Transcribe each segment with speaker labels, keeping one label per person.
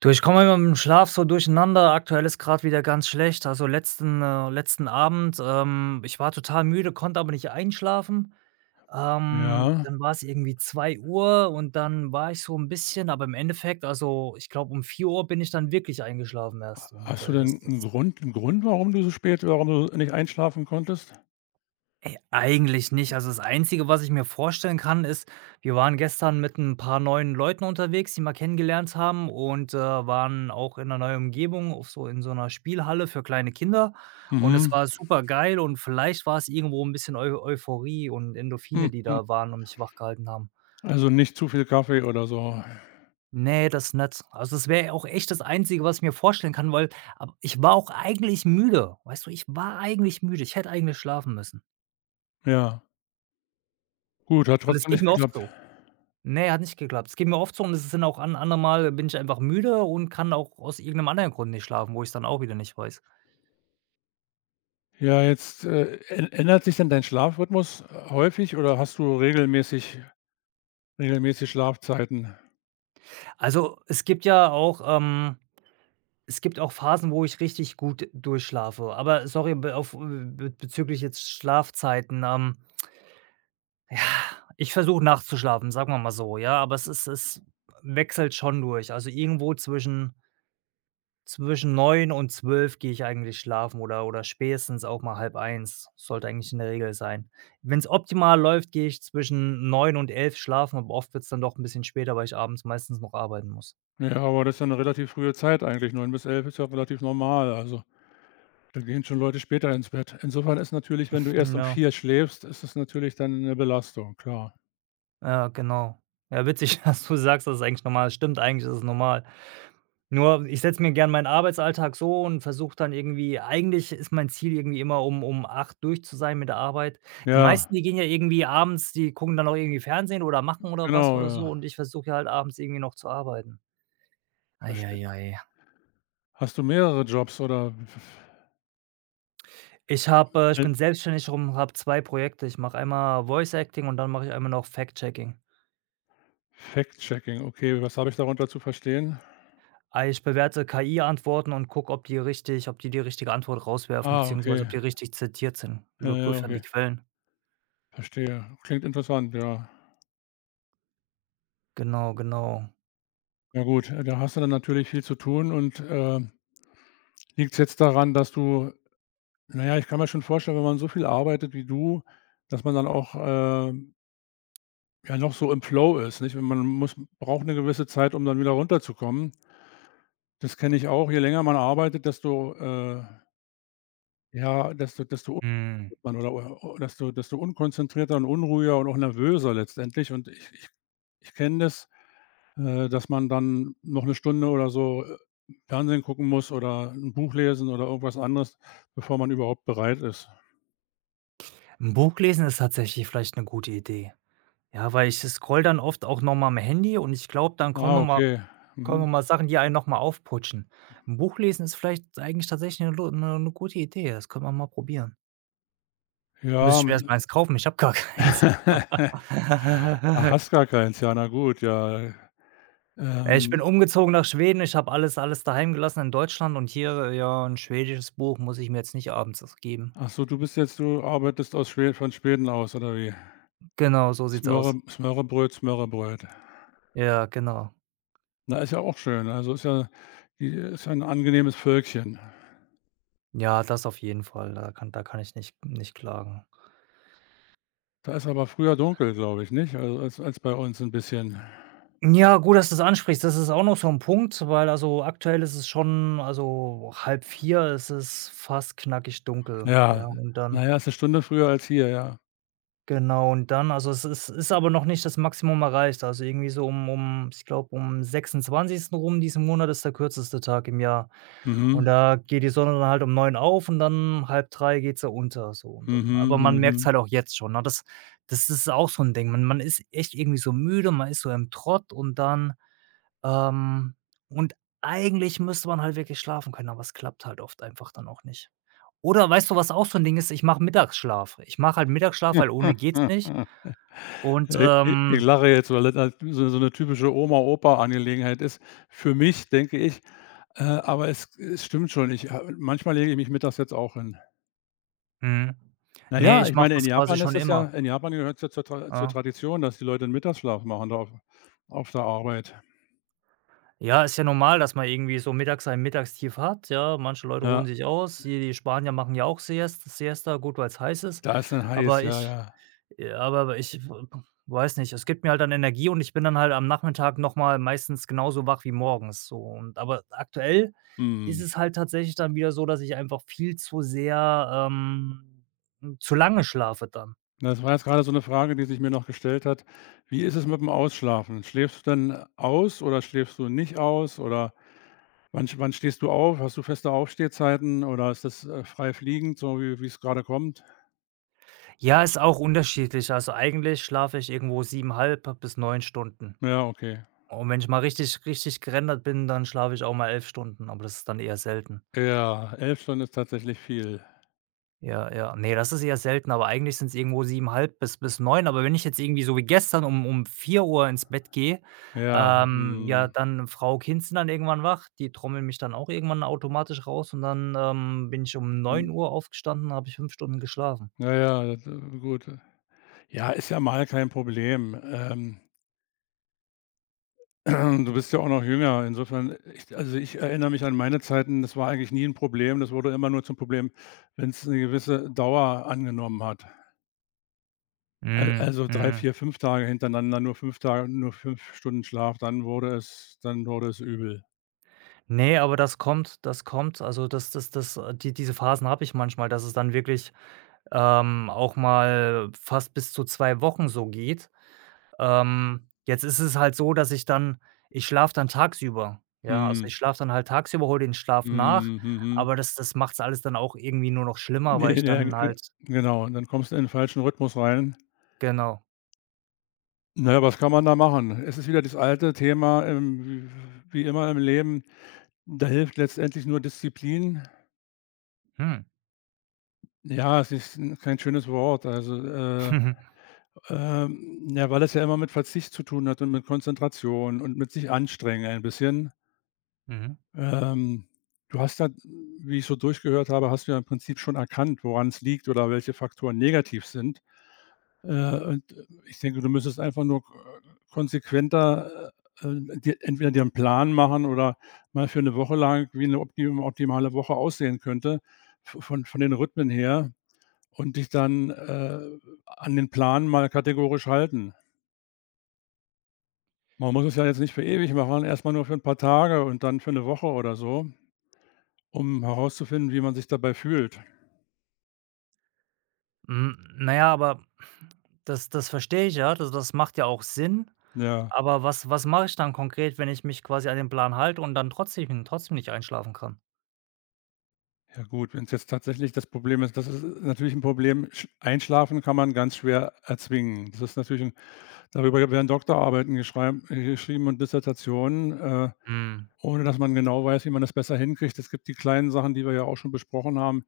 Speaker 1: Du, ich komme immer mit dem Schlaf so durcheinander. Aktuell ist gerade wieder ganz schlecht. Also, letzten Abend, ich war total müde, konnte aber nicht einschlafen.
Speaker 2: Ja.
Speaker 1: Dann war es irgendwie 2 Uhr, und dann war ich so ein bisschen, aber im Endeffekt, also, ich glaube, um 4 Uhr bin ich dann wirklich eingeschlafen erst. Und,
Speaker 2: Hast du
Speaker 1: das
Speaker 2: denn 'n
Speaker 1: das
Speaker 2: Grund, warum du so spät warum du nicht einschlafen konntest?
Speaker 1: Ey, eigentlich nicht. Also, das Einzige, was ich mir vorstellen kann, ist, wir waren gestern mit ein paar neuen Leuten unterwegs, die mal kennengelernt haben, und waren auch in einer neuen Umgebung, auf so, in so einer Spielhalle für kleine Kinder, und es
Speaker 2: Mhm.
Speaker 1: war supergeil. Und vielleicht war es irgendwo ein bisschen Eu Euphorie und Endorphine, die
Speaker 2: Mhm.
Speaker 1: da waren und mich wach gehalten haben.
Speaker 2: Also, nicht zu viel Kaffee oder so.
Speaker 1: Ne, das nicht. Also, das wäre auch echt das Einzige, was ich mir vorstellen kann, weil ab ich war auch eigentlich müde. Weißt du, ich war eigentlich müde. Ich hätte eigentlich schlafen müssen.
Speaker 2: Ja. Gut, hat
Speaker 1: Und es
Speaker 2: trotzdem
Speaker 1: geht
Speaker 2: nicht
Speaker 1: mir oft
Speaker 2: geklappt.
Speaker 1: so. Ne, hat nicht geklappt. Es geht mir oft so, und es sind auch an anderen Mal, bin ich einfach müde und kann auch aus irgendeinem anderen Grund nicht schlafen, wo ich's dann auch wieder nicht weiß.
Speaker 2: Ja, jetzt, ä ändert sich denn dein Schlafrhythmus häufig oder hast du regelmäßig Schlafzeiten?
Speaker 1: Also, es gibt ja auch, es gibt auch Phasen, wo ich richtig gut durchschlafe. Aber sorry, be auf be bezüglich jetzt Schlafzeiten, ja, ich versuche nachzuschlafen, sagen wir mal so, ja, aber es wechselt schon durch. Also, irgendwo zwischen, 9 und 12 gehe ich eigentlich schlafen, oder spätestens auch mal halb eins. Sollte eigentlich in der Regel sein. Wenn es optimal läuft, gehe ich zwischen 9 und 11 schlafen, aber oft wird's dann doch ein bisschen später, weil ich abends meistens noch arbeiten muss.
Speaker 2: Ja, aber das ist ja 'ne relativ frühe Zeit eigentlich. 9 bis 11 ist ja relativ normal. Also, da gehen schon Leute später ins Bett. Insofern ist natürlich, wenn du erst um
Speaker 1: Ja,
Speaker 2: 4 schläfst, ist das natürlich dann 'ne Belastung, klar.
Speaker 1: ja, genau. Ja, witzig, dass du sagst, das ist eigentlich normal. Stimmt, eigentlich ist es normal. Nur ich setze mir gern meinen Arbeitsalltag so und versuche dann irgendwie, eigentlich ist mein Ziel irgendwie immer, um acht durch zu sein mit der Arbeit. Die
Speaker 2: Ja,
Speaker 1: meisten, die gehen ja irgendwie abends, die gucken dann auch irgendwie Fernsehen oder machen oder was
Speaker 2: genau,
Speaker 1: oder so,
Speaker 2: ja.
Speaker 1: und ich versuche ja halt abends irgendwie noch zu arbeiten. Ei,
Speaker 2: Verstehe.
Speaker 1: ei, ei.
Speaker 2: Hast du mehrere Jobs oder
Speaker 1: Ich
Speaker 2: äh,
Speaker 1: bin selbstständig rum, habe 2 Projekte. Ich mache einmal Voice Acting, und dann mache ich einmal noch Fact Checking.
Speaker 2: Fact-Checking? Okay, was habe ich darunter zu verstehen?
Speaker 1: Ah, ich bewerte KI-Antworten und gucke, ob die richtige Antwort rauswerfen,
Speaker 2: Ah, okay.
Speaker 1: beziehungsweise ob die richtig zitiert sind.
Speaker 2: Ja, ja,
Speaker 1: Überprüfe dann die
Speaker 2: okay.
Speaker 1: Quellen.
Speaker 2: Verstehe. Klingt interessant, ja.
Speaker 1: Genau, genau.
Speaker 2: Ja gut, da hast du dann natürlich viel zu tun und, liegt es jetzt daran, dass du na ja, ich kann mir schon vorstellen, wenn man so viel arbeitet wie du, dass man dann auch, ja noch so im Flow ist, nicht? Wenn man muss braucht eine gewisse Zeit, um dann wieder runterzukommen. Das kenne ich auch. Je länger man arbeitet, desto, ja, desto
Speaker 1: Mhm.
Speaker 2: Man oder desto unkonzentrierter und unruhiger und auch nervöser letztendlich und ich kenne das, dass man dann noch 'ne Stunde oder so, Fernsehen gucken muss oder 'n Buch lesen oder irgendwas anderes, bevor man überhaupt bereit ist.
Speaker 1: 'N Buch lesen ist tatsächlich vielleicht 'ne gute Idee. Ja, weil ich scrolle dann oft auch noch mal am Handy, und ich glaube, dann
Speaker 2: Ah, okay.
Speaker 1: kommen noch
Speaker 2: Mhm.
Speaker 1: mal Sachen, die einen noch mal aufputschen. 'N Buch lesen ist vielleicht eigentlich tatsächlich 'ne lo 'ne 'ne gute Idee. Das könnte man mal probieren.
Speaker 2: Ja,
Speaker 1: Müsste ich mir erst
Speaker 2: man
Speaker 1: mal eins kaufen, ich habe gar keins.
Speaker 2: Ach, hast gar keins. Ja, na gut, ja.
Speaker 1: Ich bin
Speaker 2: Ähm,
Speaker 1: umgezogen nach Schweden, ich habe alles daheim gelassen in Deutschland, und hier, ja, 'n schwedisches Buch muss ich mir jetzt nicht abends das geben.
Speaker 2: ach so, du bist jetzt du arbeitest aus Schwe von Schweden aus oder wie?
Speaker 1: Genau, so sieht's aus.
Speaker 2: Smørrebrød, smørrebrød.
Speaker 1: Ja, genau.
Speaker 2: Na, ist ja auch schön. Also, ist ja 'n angenehmes Völkchen.
Speaker 1: Ja, das auf jeden Fall. Da kann ich nicht klagen.
Speaker 2: Da ist aber früher dunkel, glaube ich, nicht? Also, als bei uns ein bisschen.
Speaker 1: Ja, gut, dass du das ansprichst. Das ist auch noch so ein Punkt, weil, also, aktuell ist es schon, also halb vier, es ist fast knackig dunkel.
Speaker 2: Ja,
Speaker 1: Ja, und
Speaker 2: na
Speaker 1: dann
Speaker 2: ja, ist 'ne Stunde früher als hier, ja.
Speaker 1: genau, und dann, also, es ist aber noch nicht das Maximum erreicht. Also, irgendwie so um, ich glaube, um 26. rum, diesen Monat ist der kürzeste Tag im Jahr. Und
Speaker 2: Mhm,
Speaker 1: da geht die Sonne dann halt um 9 auf, und dann halb drei geht sie unter so, und dann,
Speaker 2: mhm,
Speaker 1: aber man merkt's
Speaker 2: mhm.
Speaker 1: halt auch jetzt schon, ne? Das ist auch so ein Ding. Man ist echt irgendwie so müde, man ist so im Trott, und dann ähm, und eigentlich müsste man halt wirklich schlafen können, aber es klappt halt oft einfach dann auch nicht. Oder weißt du, was auch so 'n Ding ist? Ich mache Mittagsschlaf. Ich mache halt Mittagsschlaf, weil ohne geht's nicht. Und,
Speaker 2: I ich
Speaker 1: ähm
Speaker 2: lache jetzt, weil das halt so 'ne typische Oma-Opa-Angelegenheit ist für mich, denke ich. Aber es es stimmt schon. Ich ha Manchmal lege ich mich mittags jetzt auch hin.
Speaker 1: mhm.
Speaker 2: Na
Speaker 1: Ne,
Speaker 2: ja,
Speaker 1: ich
Speaker 2: ich
Speaker 1: mache
Speaker 2: meine,
Speaker 1: das quasi schon immer.
Speaker 2: In Japan gehört's ja zur
Speaker 1: Ja.
Speaker 2: Tradition, dass die Leute 'n Mittagsschlaf machen da auf der Arbeit.
Speaker 1: Ja, ist ja normal, dass man irgendwie so mittags ein Mittagstief hat, ja. Manche Leute
Speaker 2: Ja,
Speaker 1: ruhen sich aus. Hier die Spanier machen ja auch Siesta, gut, weil's heiß ist,
Speaker 2: da ist dann heiß,
Speaker 1: aber
Speaker 2: ja,
Speaker 1: ich.
Speaker 2: ja.
Speaker 1: Ja, aber ich weiß nicht, es gibt mir halt dann Energie, und ich bin dann halt am Nachmittag noch mal meistens genauso wach wie morgens so, und aber aktuell ist
Speaker 2: Mhm.
Speaker 1: es halt tatsächlich dann wieder so, dass ich einfach viel zu sehr, zu lange schlafe dann.
Speaker 2: Das war jetzt grade so 'ne Frage, die sich mir noch gestellt hat. Wie ist es mit dem Ausschlafen? Schläfst du denn aus oder schläfst du nicht aus oder wann stehst du auf? Hast du feste Aufstehzeiten oder ist das, frei fliegend, so wie's grade kommt?
Speaker 1: Ja, ist auch unterschiedlich. Also, eigentlich schlafe ich irgendwo 7,5 bis 9 Stunden.
Speaker 2: Ja, okay.
Speaker 1: Und wenn ich mal richtig, richtig gerendert bin, dann schlafe ich auch mal 11 Stunden, aber das ist dann eher selten.
Speaker 2: Ja, 11 Stunden ist tatsächlich viel.
Speaker 1: Ja, ja. Ne, das ist eher selten, aber eigentlich sind es irgendwo siebenhalb bis 9. Aber wenn ich jetzt irgendwie so wie gestern um 4 Uhr ins Bett gehe,
Speaker 2: Ja,
Speaker 1: ja,
Speaker 2: mhm.
Speaker 1: dann Frau, Kind sind dann irgendwann wach. Die trommeln mich dann auch irgendwann automatisch raus, und dann, bin ich um
Speaker 2: Hm,
Speaker 1: 9 Uhr aufgestanden, habe ich 5 Stunden geschlafen.
Speaker 2: na ja, das, gut. Ja, ist ja mal kein Problem. Du bist ja auch noch jünger. Insofern, ich also, ich erinnere mich an meine Zeiten, das war eigentlich nie ein Problem. Das wurde immer nur zum Problem, wenn es eine gewisse Dauer angenommen hat. Al
Speaker 1: Mhm,
Speaker 2: also 3,
Speaker 1: mhm.
Speaker 2: 4, 5 Tage hintereinander, nur 5 Stunden Schlaf, dann wurde es übel.
Speaker 1: Ne, aber das kommt. Also, das das das die diese Phasen habe ich manchmal, dass es dann wirklich, auch mal fast bis zu 2 Wochen so geht. Jetzt ist es halt so, dass ich dann, ich schlafe dann tagsüber. Ja, also,
Speaker 2: Mhm.
Speaker 1: ich schlafe dann halt tagsüber, hole den Schlaf nach,
Speaker 2: Mhm. Mhm.
Speaker 1: aber das macht's alles dann auch irgendwie nur noch schlimmer, weil
Speaker 2: Ne,
Speaker 1: ich
Speaker 2: ja,
Speaker 1: dann
Speaker 2: g
Speaker 1: halt.
Speaker 2: genau. Und dann kommst du in den falschen Rhythmus rein.
Speaker 1: Genau.
Speaker 2: Na ja, was kann man da machen? Es ist wieder das alte Thema, w wie immer im Leben, da hilft letztendlich nur Disziplin.
Speaker 1: Hm.
Speaker 2: Ja, es ist 'n kein schönes Wort. Also, ja, weil es ja immer mit Verzicht zu tun hat und mit Konzentration und mit sich anstrengen ein bisschen.
Speaker 1: Mhm.
Speaker 2: Ähm, du hast da wie ich so durchgehört habe, hast du ja im Prinzip schon erkannt, woran's liegt oder welche Faktoren negativ sind. Und ich denke, du müsstest einfach nur k konsequenter, dir entweder dir 'n Plan machen oder mal für eine Woche lang, wie eine optimale Woche aussehen könnte v von den Rhythmen her und dich dann, an den Plan mal kategorisch halten. Man muss es ja jetzt nicht für ewig machen, erst mal nur für ein paar Tage und dann für eine Woche oder so, um herauszufinden, wie man sich dabei fühlt.
Speaker 1: Hm, na ja, aber das verstehe ich ja, das macht ja auch Sinn,
Speaker 2: Ja.
Speaker 1: aber was mache ich dann konkret, wenn ich mich quasi an den Plan halte und dann trotzdem nicht einschlafen kann?
Speaker 2: Ja gut, wenn es jetzt tatsächlich das Problem ist das ist natürlich ein Problem. Sch Einschlafen kann man ganz schwer erzwingen. Das ist natürlich 'n darüber werden Doktorarbeiten geschreiben geschrieben und Dissertationen,
Speaker 1: Hm,
Speaker 2: ohne dass man genau weiß, wie man das besser hinkriegt. Es gibt die kleinen Sachen, die wir ja auch schon besprochen haben.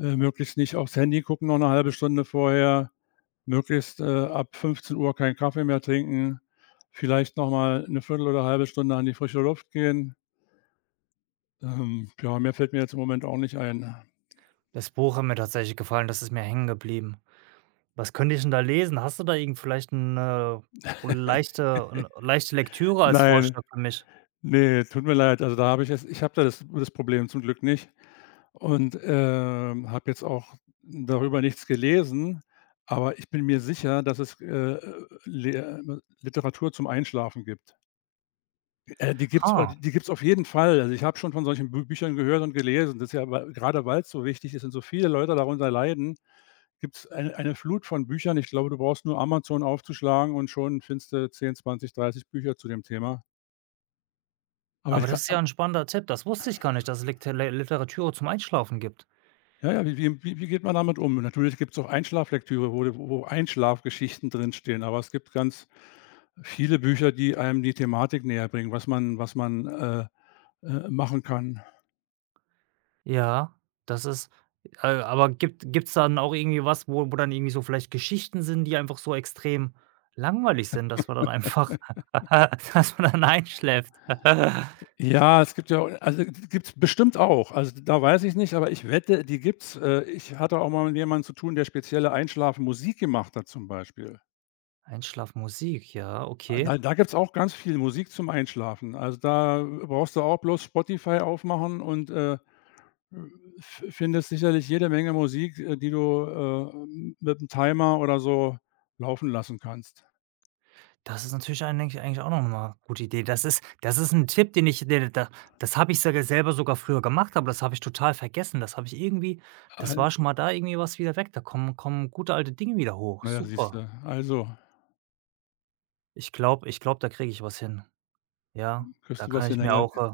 Speaker 2: Möglichst nicht aufs Handy gucken noch eine halbe Stunde vorher, möglichst, ab 15 Uhr keinen Kaffee mehr trinken, vielleicht noch mal 'ne Viertel oder halbe Stunde an die frische Luft gehen. Ja, mehr fällt mir jetzt im Moment auch nicht ein.
Speaker 1: das Buch hat mir tatsächlich gefallen, das ist mir hängen geblieben. Was könnte ich denn da lesen? Hast du da irgend vielleicht 'ne leichte 'n leichte Lektüre als
Speaker 2: Nein.
Speaker 1: Vorschlag für mich?
Speaker 2: Ne, tut mir leid. Also, da habe ich jetzt ich habe da das Problem zum Glück nicht und, habe jetzt auch darüber nichts gelesen, aber ich bin mir sicher, dass es, Lehr Literatur zum Einschlafen gibt.
Speaker 1: Ha,
Speaker 2: Die gibt's auf jeden Fall. Also, ich habe schon von solchen Bü Büchern gehört und gelesen. Das ist ja weil grade weil's so wichtig ist und so viele Leute darunter leiden, gibt's eine Flut von Büchern. Ich glaube, du brauchst nur Amazon aufzuschlagen und schon findest du 10, 20, 30 Bücher zu dem Thema. Aber ich
Speaker 1: aber
Speaker 2: ka
Speaker 1: das ist ja 'n spannender Tipp. Das wusste ich gar nicht, dass es Lekte Le Literatur zum Einschlafen gibt.
Speaker 2: Ja, ja, wie geht man damit um? Und natürlich gibt's auch Einschlaflektüre, wo Einschlafgeschichten drinstehen, aber es gibt ganz viele Bücher, die einem die Thematik näherbringen, was man, machen kann.
Speaker 1: Ja, das ist, aber gibt's dann auch irgendwie was, wo dann irgendwie so vielleicht Geschichten sind, die einfach so extrem langweilig sind, dass man dann einfach dass man dann einschläft?
Speaker 2: Ja, es gibt ja also, gibt's bestimmt auch. Also, da weiß ich nicht, aber ich wette, die gibt's. Ich hatte auch mal mit jemandem zu tun, der spezielle Einschlafmusik gemacht hat zum Beispiel.
Speaker 1: Einschlafmusik, ja, okay.
Speaker 2: Da gibt's auch ganz viel Musik zum Einschlafen. Also, da brauchst du auch bloß Spotify aufmachen und, F findest sicherlich jede Menge Musik, die du, mit'm Timer oder so laufen lassen kannst.
Speaker 1: Das ist natürlich eigentlich auch noch mal eine gute Idee. Das ist ein Tipp, den ich de da das habe ich sogar selber, sogar früher gemacht, aber das habe ich total vergessen. Das habe ich irgendwie, das
Speaker 2: Al
Speaker 1: war schon mal da, irgendwie was wieder weg. Da kommen gute alte Dinge wieder hoch.
Speaker 2: na ja, siehst du,
Speaker 1: Super.
Speaker 2: also
Speaker 1: Ich glaube, da kriege ich was hin. Ja,
Speaker 2: kriegst
Speaker 1: da
Speaker 2: du
Speaker 1: kann
Speaker 2: was in
Speaker 1: ich
Speaker 2: der?
Speaker 1: mir
Speaker 2: Ja,
Speaker 1: auch, äh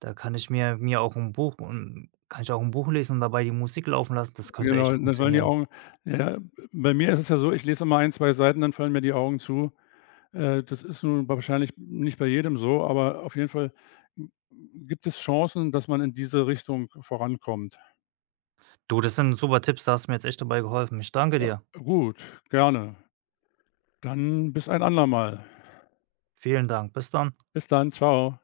Speaker 1: Da kann ich mir auch ein Buch, und kann ich auch ein Buch lesen und dabei die Musik laufen lassen. Das könnte echt
Speaker 2: genau, dann fallen die
Speaker 1: funktionieren.
Speaker 2: Augen ja, bei mir ist es ja so, ich lese immer ein, 2 Seiten, dann fallen mir die Augen zu. Das ist nun wahrscheinlich nicht bei jedem so, aber auf jeden Fall gibt es Chancen, dass man in diese Richtung vorankommt.
Speaker 1: Du, das sind super Tipps, da hast du mir jetzt echt dabei geholfen. Ich danke
Speaker 2: Ja,
Speaker 1: dir.
Speaker 2: gut, gerne. Dann bis ein andermal.
Speaker 1: Vielen Dank. Bis dann.
Speaker 2: Bis dann, ciao.